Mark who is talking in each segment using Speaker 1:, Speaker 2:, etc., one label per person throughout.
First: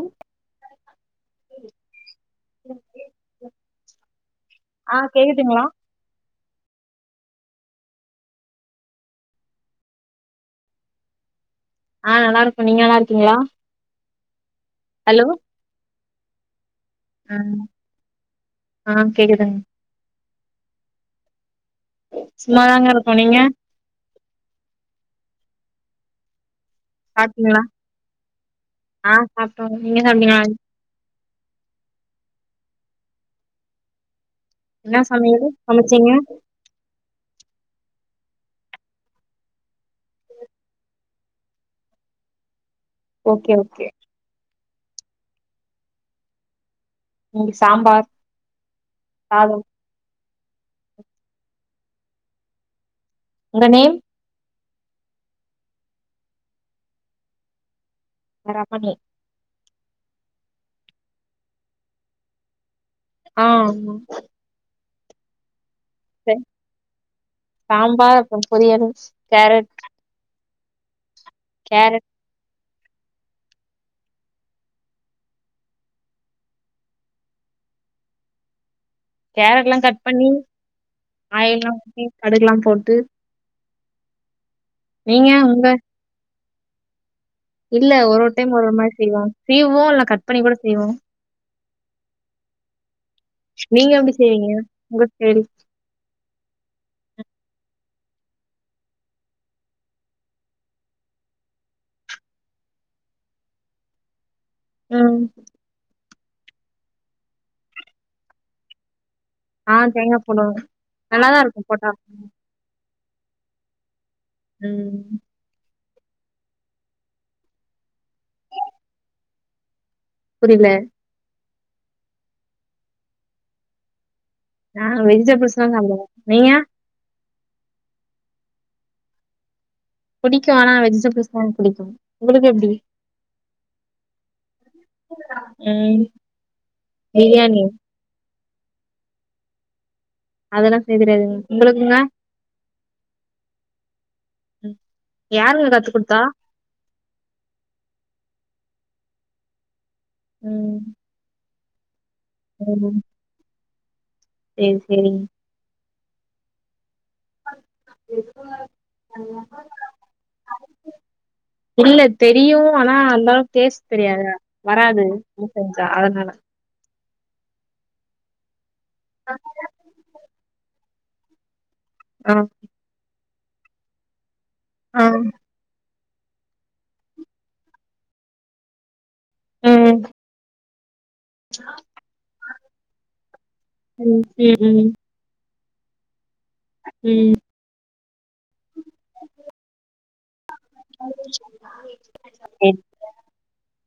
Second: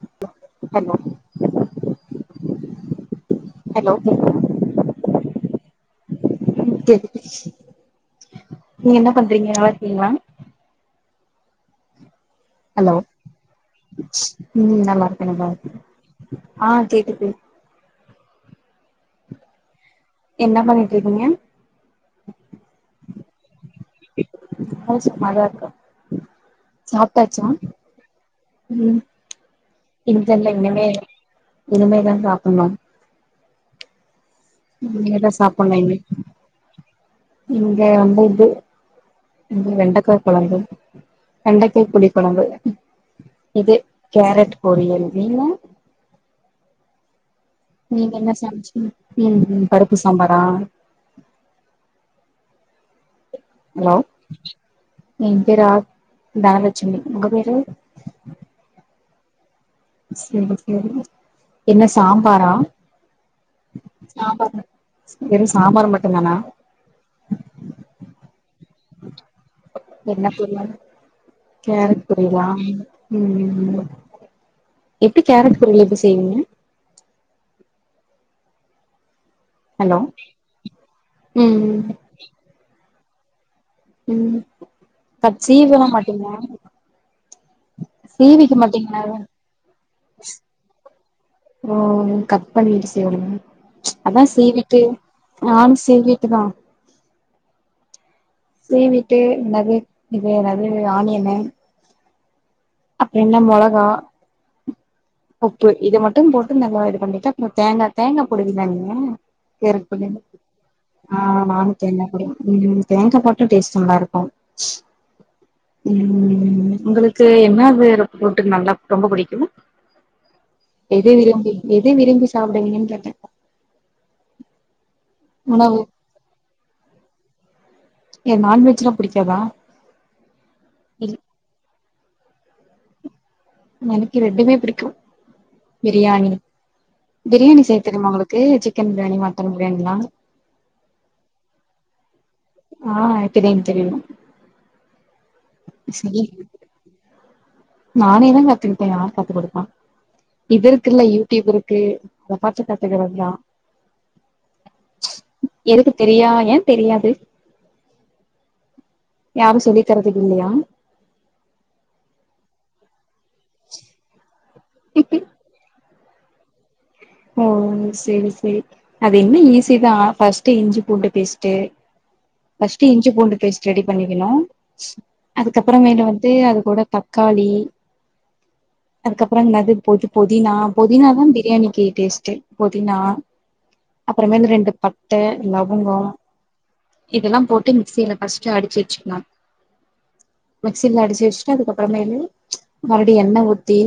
Speaker 1: ம்
Speaker 2: ஹம்மா
Speaker 1: ஓகே ஆ கேக்குதுங்களா
Speaker 2: ம் கேக்குது நீங்க என்ன பண்றீங்க நல்லார்க்கீங்ளாங்
Speaker 1: ஆ நல்லா இருக்கோ நீங்க
Speaker 2: ஹலோ
Speaker 1: நல்லா இருக்கீங்களா
Speaker 2: ம்
Speaker 1: ஹலோ
Speaker 2: நல்லாருக்கே நல்லாருக்கே ம் [unintelligible] ஆ கேக்குது
Speaker 1: ஆ ஆ கேக்குதுங்
Speaker 2: என்ன பண்ணிட்ருக்கீங்க.
Speaker 1: சும்மாதாங்க இருக்கோ நீங்க
Speaker 2: [inaudible] சும்மாதா இருக்க உம் [unintelligible] சாப்ட்டாச்சா
Speaker 1: சாப்ட்டீங்களா
Speaker 2: ம்
Speaker 1: ஆ சாப்ட்டோ நீங்க சாப்ட்டீங்களா
Speaker 2: இனுதெர்ல இன்னிமே இனிமேதா சாப்பட்ணூ
Speaker 1: என்னா சமையலு
Speaker 2: சாப்புட்ணு இனி
Speaker 1: சமச்சீங்க
Speaker 2: இங்க வந்து இது வெண்டக்கா கொழம்பு வெண்டைக்காய் புளிகொழம்பு
Speaker 1: ஓகே
Speaker 2: இது
Speaker 1: ஓகே
Speaker 2: கேரட் பொரியல் நீங்க
Speaker 1: இன்னைக்கு சாம்பார்
Speaker 2: நீங்கென்ன சமைச்சிங்க
Speaker 1: சாதம்
Speaker 2: ம்ம் பருப்பு சாம்பார் ஆஹ்
Speaker 1: உங்க
Speaker 2: ஹலோ
Speaker 1: நேம்
Speaker 2: என்பேரு ஆர் தனலச்சுமி உங்க பேரு
Speaker 1: ரமணி
Speaker 2: செரி செரி என்ன சாம்பாரா
Speaker 1: ஆ ஆமா
Speaker 2: வெறுஸ்
Speaker 1: த சாம்பார் கொஞ் பொரியல் கேரட்
Speaker 2: துருவ கேரட் பொரியலா உம் ம் எப்டி கேரட் பொரியல் எப்டி செய்விங்க
Speaker 1: கேரட்லா
Speaker 2: ஹலோ
Speaker 1: கட் பண்ணி
Speaker 2: ம்
Speaker 1: ஆயில்லா ஊத்தி கடுகுலா போட்டு
Speaker 2: உம்
Speaker 1: நீங்க
Speaker 2: கட்
Speaker 1: உங்க
Speaker 2: சீவல்லா மாட்டீங்ளா
Speaker 1: இல்ல ஒரு ஒரு
Speaker 2: சீவிக்க
Speaker 1: டைம் ஒரு ஒரு மாரி
Speaker 2: மாட்டீங்லா எது
Speaker 1: செய்வோ சீவுவோ இல்ல கட் பண்ணி கூட செய்வோ
Speaker 2: ஓ கட் பண்ணிட் சீவுங்க
Speaker 1: நீங்க எப்டி
Speaker 2: அதா
Speaker 1: செய்வீங்க
Speaker 2: சீவிட்டு
Speaker 1: உங்க ஸ்டைல்
Speaker 2: நானு சீவிட்டுதா சீவிட்டு என்னது இது எனாது ஆனியன்னு அப்றொ என்ன மொளகா
Speaker 1: ம்.
Speaker 2: உப்பு இதுமட் ட்டும் போட்டு நல்லா இதுபண்ணிட்டு அப்றொ தேங்கா தேங்கா போடுவிங்ளா நீங்க
Speaker 1: ஆ
Speaker 2: கேரட்
Speaker 1: தேங்கா
Speaker 2: பொரியல்ல
Speaker 1: போடுவோம். நல்லாதான்
Speaker 2: ஆஹ்
Speaker 1: இருக்கும்
Speaker 2: நானு
Speaker 1: போட்டா.
Speaker 2: தேங்கா போடுவே ம் தேங்கா போட் ட்டு டேஸ்ட் நல்லாருக்
Speaker 1: உம்
Speaker 2: உம் உங்களுக்கு என்னாது ரொ தொட்டுக் நல்லா ரொம்ப புடிக்கூ
Speaker 1: புரியல.
Speaker 2: எதெ விரும்பி எதை விரும்பி சாப்டுவிங்கன் கேட்டே
Speaker 1: ஆஹ் வெஜிடெபிள்ஸ்ல்லா
Speaker 2: உணவு
Speaker 1: தாங்க நீங்க
Speaker 2: ஏ நான்வெஜ்னா புடிக்காதா
Speaker 1: புடிக்கு ஆனா
Speaker 2: இல்
Speaker 1: வெஜிடபிள்ஸ் தா புடிக்கு உங்களுக்கு எப்டி
Speaker 2: எனக்கு ரெண்டுமே புடிக்கு
Speaker 1: ம்.
Speaker 2: பிரியாணி பிரியாணி செய்ய தெரிமா உங்களுக் க்கு சிக்கன் பிரியாணி மட்டன் பிரியாணிலா
Speaker 1: அதெல்லா செய்ய தெரியாதுங்க உங்களுக்குங்க
Speaker 2: ஆஹ் தெரியும் தெரியு
Speaker 1: ம். யாருங்க கத்து குடுத்தா?
Speaker 2: செய் நானே தா கத்துக்கிட்டே யார் கத்துக் குடுப்பா இது
Speaker 1: ம்.
Speaker 2: இருக்குல யூட்யூப் இருக் கே அத பாத்து கத்துக்கிறதுதா
Speaker 1: சேரி சேரிங்
Speaker 2: வீட்டுக்கு தெரியாதா தெரியாது
Speaker 1: [unintelligible]
Speaker 2: யாரு சொல்லி தரதுக்கு இல்லையா
Speaker 1: இல்ல தெரியு ஆ ஆ அந்த அளவுக்கு ஸ்டேஸ்ட் தெரியாதுல வராது ம் சேரிங்க த அதனால
Speaker 2: ஓ சேரி செரி அது இன்னு ஈஸி தா ஃபஸ் ட்டு இஞ்சி பூண்டு பேஸ்ட்டு
Speaker 1: ஆ.
Speaker 2: ஃபஸ்ட்டு இஞ்சு பூண்டு பேஸ்ட் ரெடி பண்ணிக்கனு
Speaker 1: ஆ.
Speaker 2: அதுக்கப்பற மேலும் வந்து அது கூட தக்காளி அதுக்கப்ற இந்த மாதிரி
Speaker 1: ம்.
Speaker 2: போட்டு பொதினா புதினாதா பிரியாணிக்கி டேஸ்ட்டே புதினா
Speaker 1: ம்.
Speaker 2: அப்பறமேலு
Speaker 1: ம்.
Speaker 2: ரெண்டு
Speaker 1: ம்.
Speaker 2: பட்ட லவங்கொ
Speaker 1: ம்.
Speaker 2: இதெல்லா போட்டு மிக்சில ஃபஸ்ட்டு அடிச்சு வச்சுக்னு மிக்சில அடிச்சு வச்சுட்டு அதுக்கப்பறமேலு
Speaker 1: சரி.
Speaker 2: மறுப்டி எண்ண ஊத்தி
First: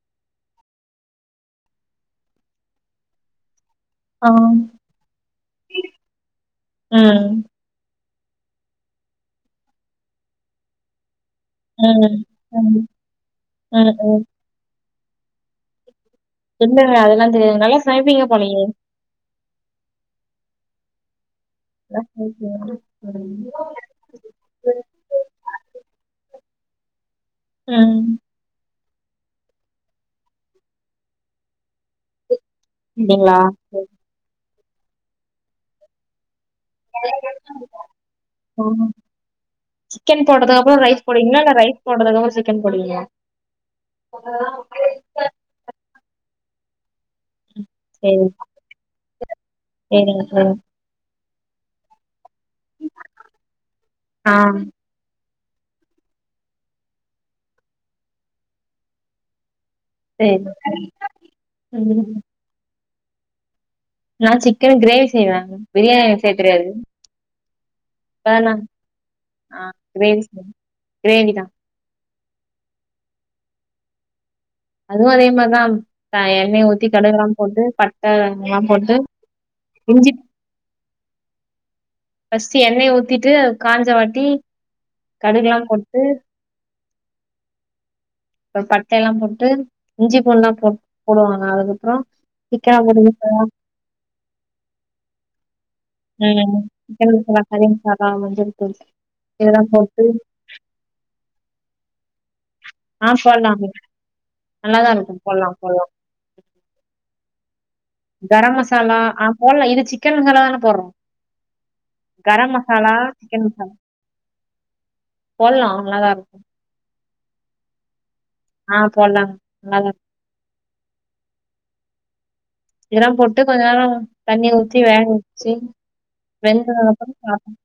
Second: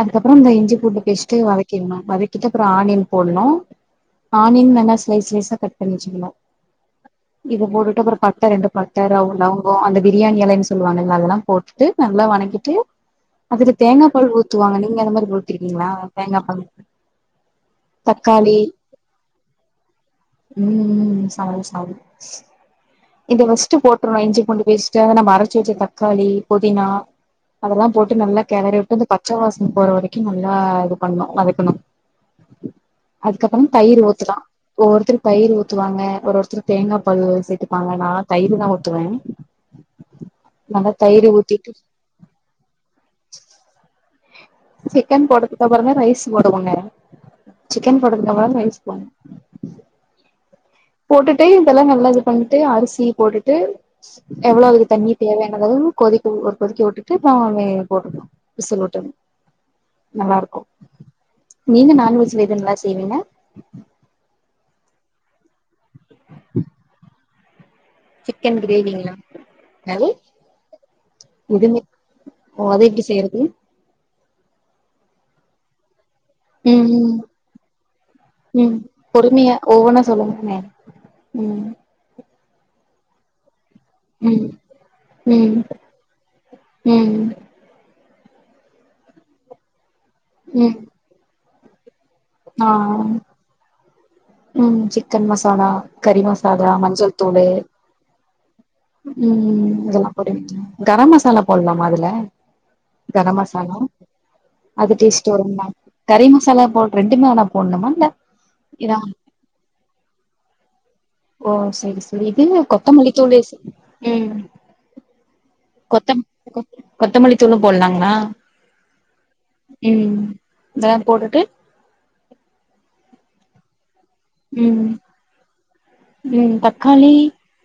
Speaker 2: அதுக்கப்பற இந்த இஞ்சி பூண்டு பேஸ்ட்டு வதக் கிறனு வதக்கிட்டு அப்ற ஆனியன் போடணு
Speaker 1: ஆ.
Speaker 2: ஆனியன் நல்லா ஸ்லைஸ் ஸ்லைஸ்சா கட் பண்ணி வச்சுக்கணு
Speaker 1: ம். ம்.
Speaker 2: இத போட்டுட்டு அப்பற பட்ட ரெண்டு பட்ட ர லவங்கம் அந்த பிரியாணி எலன்னு சொல்லுவாங்கள அதெல்லாம் போட்டுட்டு
Speaker 1: ம்.
Speaker 2: நல்லா வணக்கிட்டு அதுல
Speaker 1: ம்.
Speaker 2: தேங்கா
Speaker 1: ம்.
Speaker 2: பால் ஊத்துவாங்கலி நீங்க அந்த மாரி குடுத்துருக்கீங்களா பே
Speaker 1: என்னங்க அதெல்லா தெரியாது நல்லா சமைப்பீங்க
Speaker 2: தக்காளி
Speaker 1: போலயே
Speaker 2: ம் ம் சாரி சாரி
Speaker 1: நல்லா சமைப்பீங்க
Speaker 2: இந்த வெஸ்ட்டு போட்ருல்லா இஞ்சி பூண்டு பேஸ்ட்டு நம்ப அரச்சு வெச்ச தக்காளி ளி புதினா அதல்லா
Speaker 1: ம்
Speaker 2: போட்டு நல்லா கெளறி வி ட்டுந்த பச்ச வாசன போற வரைக்கும் நல்லா இது பண்ணு வதக்குணு
Speaker 1: அப்டிங்களா
Speaker 2: அதுக்கப்புறம் தயிர் ஊத்துலா ஒவ்வொருத்தரு தயிர் ஊத்துவாங்க ஒரு ஒருத்தரு தேங்கா பாலு சேத்து
Speaker 1: ஓ ஓ சிக்கன் போட்டதுக்கப்புறோ
Speaker 2: நல்லா
Speaker 1: ரைஸ்
Speaker 2: தயிர்
Speaker 1: போடுவிங்களா இல்ல
Speaker 2: ஊத்திட்டு
Speaker 1: ரைஸ் போட்டதுக்கப்புறோ சிக்கன் போடுவிங்களா
Speaker 2: சிக்கன் போட்டதுக்கப்புறோ தா ரைஸ் போடுவோங்க சிக்கன்
Speaker 1: சேரி
Speaker 2: போட்டதுக்கப்புறோ தா ரைஸ் போ [inaudible]
Speaker 1: சேரிங்க சேரி
Speaker 2: போட்டுட்டு இதெல்லா நல்லா விட் பண்ட்டு அரிசி போட்டுட்டு
Speaker 1: ஆ
Speaker 2: எவ்ளவு தண்ணிர் தேவையானதலா கொதிக்க ஒ கொதிக்க விட்டுட்டு ந வே போட்டுக்கலா விசில் விட்டோனோ நல்லா
Speaker 1: சேரி
Speaker 2: இருக்கும் நீங்க நான்வெஜ்ல எதுங்களா தேவைனா
Speaker 1: நா சிக்கன் கிரேவி செய்வேங்க பிரியாணி எனக்கு செய்ய தெரியாது யலா
Speaker 2: சிக்கன் கிரேவிங்களா
Speaker 1: ஆ
Speaker 2: என்னது
Speaker 1: கிரேவி செய் கிரேவிதா
Speaker 2: இதுமே ஓ அது எப்டி செய்யறது
Speaker 1: அதுவு அதேமாரிதா எண்ணைய ஊத்தி
Speaker 2: ம் ம்
Speaker 1: கடுகுல்லா போட்டு பட்ட லவங்கலா
Speaker 2: ம்
Speaker 1: போட்டு
Speaker 2: பொறுமையா ஒவ்வொன்னா
Speaker 1: இஞ்சி
Speaker 2: சொல்லுங்களே ம்
Speaker 1: ஃபஸ்ட் எண்ணெய ஊத்திட்டு காஞ்ச வாட்டி
Speaker 2: ம் ம்
Speaker 1: கடுகுல்லா போட்டு
Speaker 2: ம்
Speaker 1: அப்றோ பட்ட எல்லா போட்டு இஞ்சி பூண்டுலா
Speaker 2: ம்
Speaker 1: போட் போடுவாங்க அதுக்கப்றோ திக்கா வாருது கோன்
Speaker 2: உஹம் சிக்கன் மசாலா கறி மசாலா
Speaker 1: சிக்கன்
Speaker 2: மஞ்சள் தூள்
Speaker 1: மசாலா கறி மசாலா மஞ்சள் தூள்
Speaker 2: உம் இதெல்லாம் போட்டு வெக்கலா கரம் மசாலா போட்லாமா அதுல
Speaker 1: ஆ
Speaker 2: கரம்
Speaker 1: போடலாம்
Speaker 2: மசாலா அது
Speaker 1: நல்லாதான் இருக்கும்
Speaker 2: டேஸ்ட்
Speaker 1: போடலாம்
Speaker 2: ஒருமாரி
Speaker 1: போடலாம்
Speaker 2: கறி மசாலா போ ரெண்டுமே வேனா போடணுமா இல்ல இத
Speaker 1: போட்லா இது சிக்கன்ல தானே போட்றோ
Speaker 2: ஓ சேரி சேரி இது என்ன கொத்தமல்லித்தூள
Speaker 1: சிக்கன்
Speaker 2: ச
Speaker 1: மசாலா
Speaker 2: உம்
Speaker 1: போடலாம் நல்லாதான்
Speaker 2: கொத்தம்
Speaker 1: இருக்கும்
Speaker 2: [unintelligible] கொத்தமல்லி தூளும் போட்லாங்களா
Speaker 1: ஆ போடலாங்க நல்லாதான் இருக்கும்
Speaker 2: உம் இதல்லா போட்டுட்டு
Speaker 1: இதல்லாம் போட்டு கொஞ்ச நேரோ தண்ணி ஊத்தி
Speaker 2: ம்
Speaker 1: வேகவெச்சு
Speaker 2: ம்
Speaker 1: வெந்து அப்புறோ
Speaker 2: தக்காளி
Speaker 1: சாப்பிட்னு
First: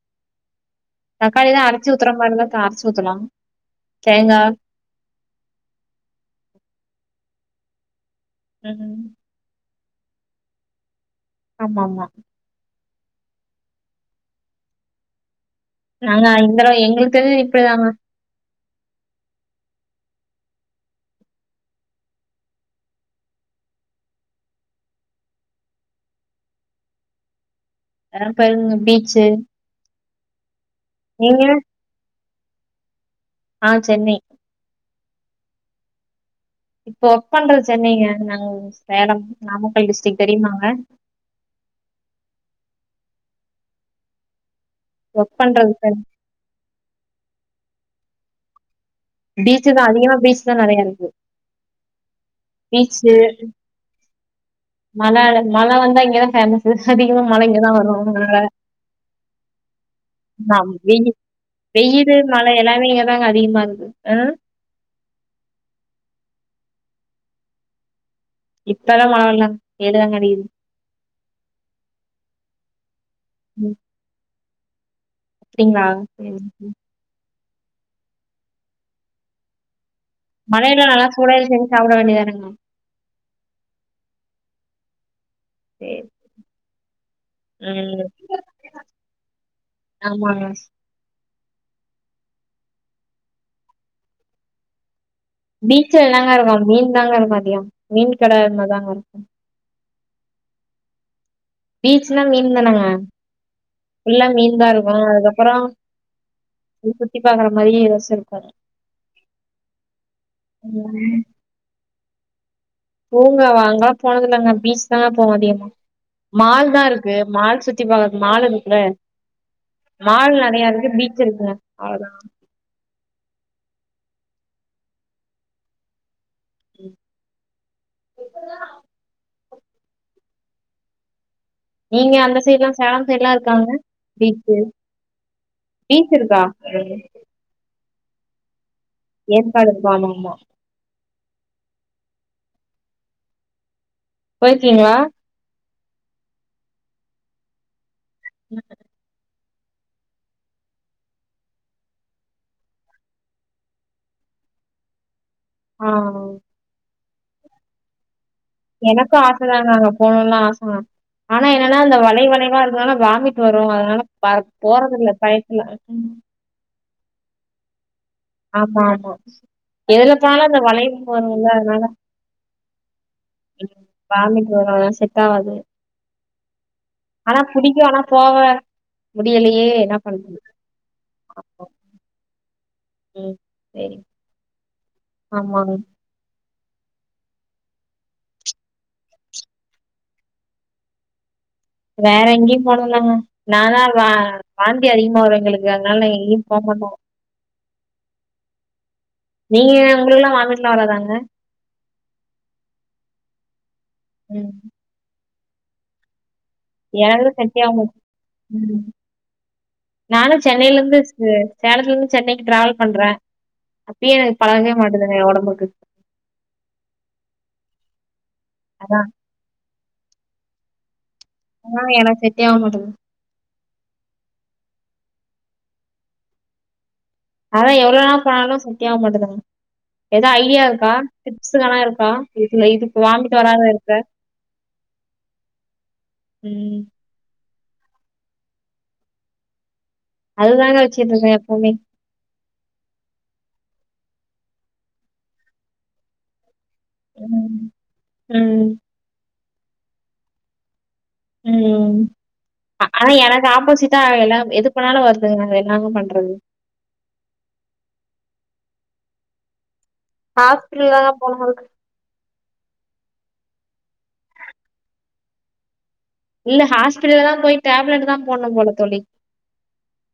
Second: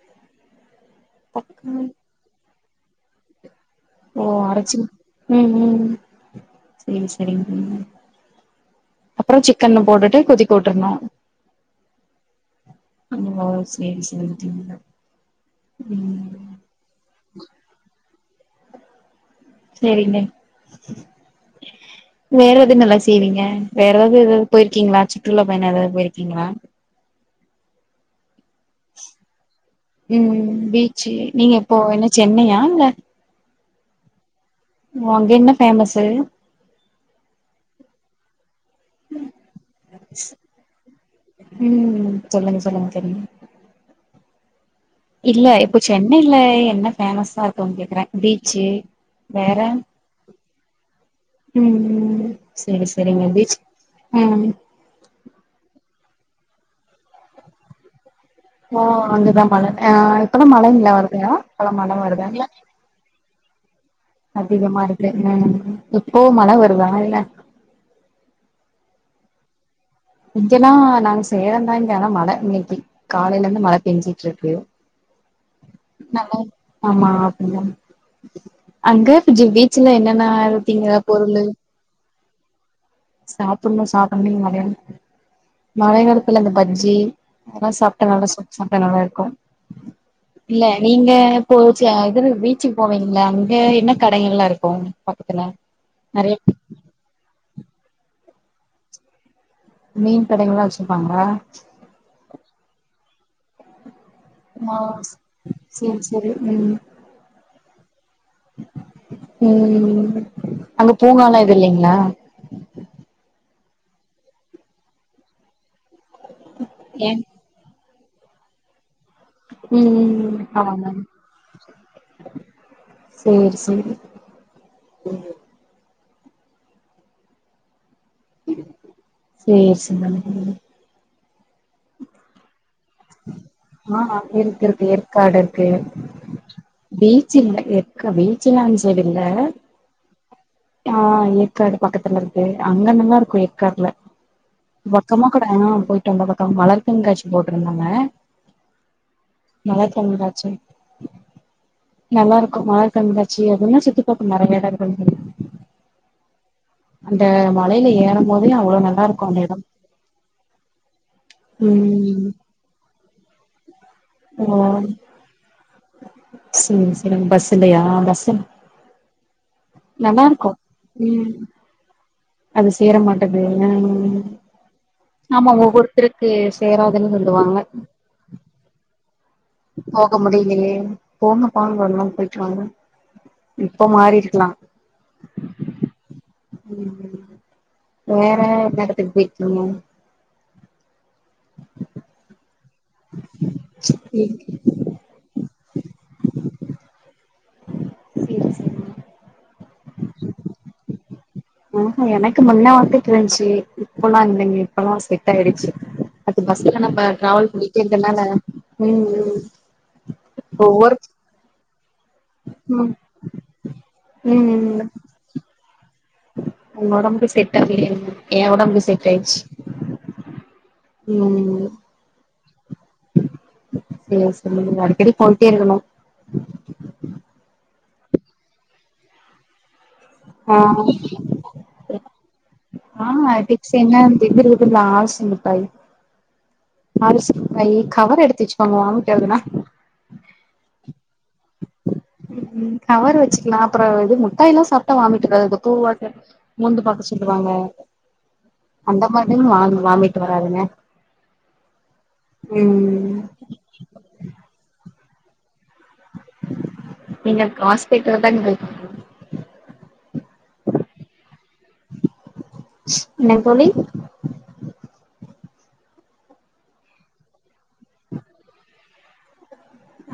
Speaker 1: தக்காளி தா அரச்சி ஊத்துத்துறோமில்லகா ரச்சி ஊத்தலாம்
Speaker 2: ஓ
Speaker 1: தேங்கா
Speaker 2: அரைச்சி உம் உம் சேரி சேரிங்க
Speaker 1: உஹம்
Speaker 2: கண்ண போட்டுட்டு கொதிக்க உட்டுட்ணோ
Speaker 1: ஆமா ஆமா
Speaker 2: [unintelligible] சேரி சேரி ஊத்தில்லா
Speaker 1: நாங்க எங்க எங்களுக்கு தெஞ்சி இப்படிதாம்மா
Speaker 2: சேரிங்க வேற எது நல்லா செய்வீங்க வேறதாவது எதாவது போயிருக்கீங்களா சுற்றுலா பயணம் ஏதாவது போயிருக்கீங்களா
Speaker 1: வேற [unintelligible] பீச்சு
Speaker 2: உம் பீச்சு நீங்க எப்போ என்ன சென்னையா இல்ல
Speaker 1: ஆஹ் சென்னை
Speaker 2: அங்க என்ன பேஃமஸ்
Speaker 1: இப்ப ஒர்க் பண்றது சென்னைங்க நாங்க சேலம் நாமக்கல் டிஸ்டிக் தெரிமாங்க
Speaker 2: சொல்லு தெரியு
Speaker 1: ஒர்க்
Speaker 2: இல்ல
Speaker 1: பண்றது
Speaker 2: இப்போ
Speaker 1: சென்
Speaker 2: சென்னைல என்ன ஃபேமஸா இரு இருக்கோ கேக்குறே பீச்சு வேற
Speaker 1: பீச்சு தா அதிகமா பீச் தா நெறைய இருக்கு
Speaker 2: ம்
Speaker 1: பீச்சு
Speaker 2: உம்
Speaker 1: மழ மழை வந்தா இங்கதா ஃபேமஸ் அதிகமா மழை இங்கதா வரோ
Speaker 2: ஓ அங்கதான் மழை ஆஹ் இப்ப எல்லா
Speaker 1: ஆம்
Speaker 2: மழைங்களா
Speaker 1: வெயி
Speaker 2: அங்க இப்ப எலாம் மழை வருதா இல்ல
Speaker 1: டி மாறுது
Speaker 2: அதிகமா இருக்கு உஹம் இப்போ மழை வருதா ஆ இல்ல
Speaker 1: இத்த மா எல்லாம்
Speaker 2: இங்க எல்லாம் நாங்க செய்யறந்தாங்க ஆனா மழை இன்னிக்கி காலையில இருந்து மழை பெஞ்சிட்டு இருக்கு
Speaker 1: அப்படிங்களா
Speaker 2: நல்லா
Speaker 1: சேரிங்க சேரி
Speaker 2: [unintelligible] அங்க ஜுவீட்ஸ்
Speaker 1: மழையில நல்லா சூடா ஏதும் செஞ்ச சாப்பிட வேண்டியதானங்க ஆஹ்
Speaker 2: சாப்புண்ணும் சாப்பட நீங்க வல்லயா மழை
Speaker 1: சேரி
Speaker 2: காலத்துல அந்த பஜ்ஜி அதல்லாம் சாப்டா
Speaker 1: ம்
Speaker 2: நல்லா [unintelligible] சாப்டா நல்லா இருக்கும்
Speaker 1: ஆமாங்க
Speaker 2: இல்ல நீங்க போச்சு அது என்ன எது பீச்சுக்கு போவீங்களா அங்க என்ன கடைகள் எலாம் இருக்கும்
Speaker 1: பீச்சல எல்லாங்க இருக்கும் மீன் தாங்க இருக்கும் அதிகம் மீன் கிடையமா தாங்க இருக்கும்
Speaker 2: மீன் கடைங்க எல்லாம் வச்சிருப்பாங்களா
Speaker 1: பீச்ன்னா மீன் தானங்க ஃபுல்லா மீன் தா
Speaker 2: ஆ
Speaker 1: இருக்கு அதுக்கப்புறோ
Speaker 2: செரி செரி உம்
Speaker 1: சுத்தி பாக்குற மாரி ஏதாச்சு இருக்கு
Speaker 2: உம் அங்க
Speaker 1: ம்
Speaker 2: பூங்கா எல்லாம் எதும் இல்லைங்களா
Speaker 1: பூங்கா வாங்க போனதில்லங்க பீச் தாங்க போனோம் அதிகமா மால் தா
Speaker 2: ஏ
Speaker 1: இருக்கு மால் சுத் சுத்தி பாக்கறக்கு மாலு இருக்குல்ல
Speaker 2: ம் ம்
Speaker 1: மால் நெறைய இருக்கு
Speaker 2: ஆமாங்க
Speaker 1: பீச் இருக்குங்க அவ்ளோ தா
Speaker 2: [unintelligible]
Speaker 1: உம்
Speaker 2: [unintelligible] சேர் [unintelligible]
Speaker 1: நீங்க அந்த சைடலாம்
Speaker 2: ஆஹ் இருக்கு இருக்கு ஏற்காடு இருக்கு
Speaker 1: பீச் இருக்கா
Speaker 2: பீச்ச இல்ல ஏற் பீச் எல்லாம்ச் இல்ல
Speaker 1: ஏற்காடு இருக்கு ஆமா ஆமா
Speaker 2: ஆஹ் ஏற்காடு பக்கத்து [unintelligible] அங்கலா நல்லா இருக்கும் எற்காட்டுல
Speaker 1: போயிருக்கீங்களா
Speaker 2: வக்கமா கடாயாமா போயிட்டு வந்த பக்கம் மலர் கண்காட்சி போட்டு இருந்தாங்க ஆஹ
Speaker 1: [unintelligible]
Speaker 2: மலர் கண்காட்சி நல்லா இருக்கும் மலர் கண்காட்சி அதுனா சுத்தி பாரக்க நெறைய எடங்கள் இருக்கும்
Speaker 1: ஆஹ்
Speaker 2: அந்த மலையில ஏறனும்
Speaker 1: எனக்கோ ஆச தாங்க நா அங்க போனோம்ல்லா ஆசை தா. ஆனா என்னன்னா அந்த வலை
Speaker 2: ம்
Speaker 1: வலையா இருக்கனால வாமிட் வரும் அதனால பா
Speaker 2: ஓ
Speaker 1: போறதில்ல பயத்துல
Speaker 2: எனக்கு பஸ் இல்லையா பஸ்
Speaker 1: ஆமா ஆமா எதுல போனாலோ
Speaker 2: இருக்கு
Speaker 1: அந்த வளைவு
Speaker 2: ம்
Speaker 1: வருமில்ல அதனால
Speaker 2: அது சேர மாட்டது
Speaker 1: வாமிட் வரு செட்
Speaker 2: ஆமா
Speaker 1: ஆவாது
Speaker 2: ஒவ்வொருத்தரு [unintelligible]
Speaker 1: ஆனா புடிக்கும் ஆனா போவே
Speaker 2: போக முடியலையே போங்கப்பா வரலாம் போயிட்டுவாங்க
Speaker 1: ம்
Speaker 2: இப்ப
Speaker 1: சரி
Speaker 2: மாறி இருக்கலா
Speaker 1: ஆமாங்க
Speaker 2: ம் வேற எல்ல இடத்துக்கு போய்யிருக்கீங்க
Speaker 1: வேற எங்கேயும் போனதுல்லங்க நானா வா
Speaker 2: சேரி
Speaker 1: வாந்தி அதிகமா வரு எங்களுக்கு அதனால எங்கயு போகமாட்டடோ
Speaker 2: சேரிங்க
Speaker 1: நீங்க உங்களுளக்குல்லா வாமிட்லா வராதாங்க
Speaker 2: ஊஹுஎனக்கு முன்ன வந்திட்ருந்துச்சு இப்பல்லா
Speaker 1: ம்
Speaker 2: இல்லங்க இப்பெல்லா இதாயிடுச்சு அது பஸ்ல நம்ம
Speaker 1: எனக்கு
Speaker 2: டிராவல்
Speaker 1: செட்டே ஆக
Speaker 2: பண்ணிட்டே
Speaker 1: மாட்டுது
Speaker 2: இருந்ததுனால
Speaker 1: ம்
Speaker 2: இ ஒர்க
Speaker 1: சேலத்ல இருந்து சென்னைக்கு டிராவல்
Speaker 2: ம்
Speaker 1: பண்றே அப்பயு எனக்கு பழகவே
Speaker 2: ம்
Speaker 1: மாட்டேதுங்க எ ஒடம்புக்கு
Speaker 2: என்னோ உடம்பம்ப செட் ஆகி என் உடம்பம்ப
Speaker 1: அதா
Speaker 2: செட் ஆய்டுச்சு ம்
Speaker 1: தேரவே மாட்டோங்க
Speaker 2: செரி சேரி அடிக்கடி போய்ட்டே இருக்கணோ
Speaker 1: அதா எவ்வளோ நாள் போனாலோ செட்டே ஆக மாட்டுதுங்க ஏதோ
Speaker 2: ஆ
Speaker 1: ஐடியா இருக்கா டிப்ஸுங்கல்லா இருக்கா இதுல இது
Speaker 2: ஆ
Speaker 1: வாமிட்டு் வராத
Speaker 2: டிப்ஸ்
Speaker 1: இருக்க
Speaker 2: என்ன இது இருக்குல்ல ஆல்ச முட்டாய்
Speaker 1: ம்
Speaker 2: கை கவரு எடுத்து வச்சுக்கோங்க வாமிட்வருதுன்னா
Speaker 1: அதுதா வச்சுட்றுப்ப எப்பமே
Speaker 2: ம் கவரு வெச்சுக்கலா அப்புறோ இது முட்டாயுலா சாப்பிட்டா வாமிட்டுவராது பூவாய்டு மூந்து பாக்க சொல்லுவாங்க
Speaker 1: ம் ம்
Speaker 2: அந்த மாரி வா வாங்வாமிட்டு வராதுங்க
Speaker 1: ம் ஆனா
Speaker 2: ம்
Speaker 1: எனக்கு ஆப்போசிட்டா எல்லாம் எது பண்ணாலோ வரு [unintelligible]
Speaker 2: நீங்க காஸ்பிடல் தா [unintelligible] [inaudible]
Speaker 1: ஹாஸ்பிட்டல் தாங்க போனு அதுக்கு
Speaker 2: இன்னாங் தோழி
Speaker 1: இல்ல ஹாஸ்டல்ல தா போய் டேப்லெட் தா போட்ணு போல தோழி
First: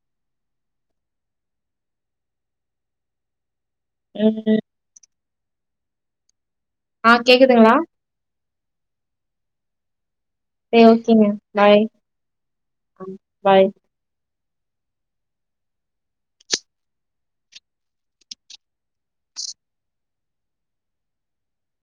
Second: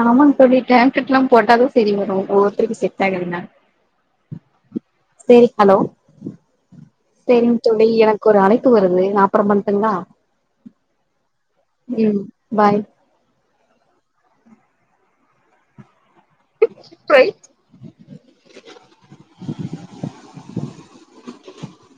Speaker 2: ஆமாங் தோழி டேப்லெட்லா போட்டா தா செரி வரு‌ [unintelligible] செட்டாய்டு [unintelligible]
Speaker 1: [unintelligible]
Speaker 2: செரி ஹலோ
Speaker 1: ஆ
Speaker 2: செரிங்
Speaker 1: கேக்குதுங்களா
Speaker 2: தோழி எனக் ஒரு அழைப்பு வருது நா அப்பறோ பண்ட்டுங்ளா
Speaker 1: சரி ஓகேங்க பாய்
Speaker 2: ம் பாய்
Speaker 1: பாய்
Speaker 2: [unintelligible]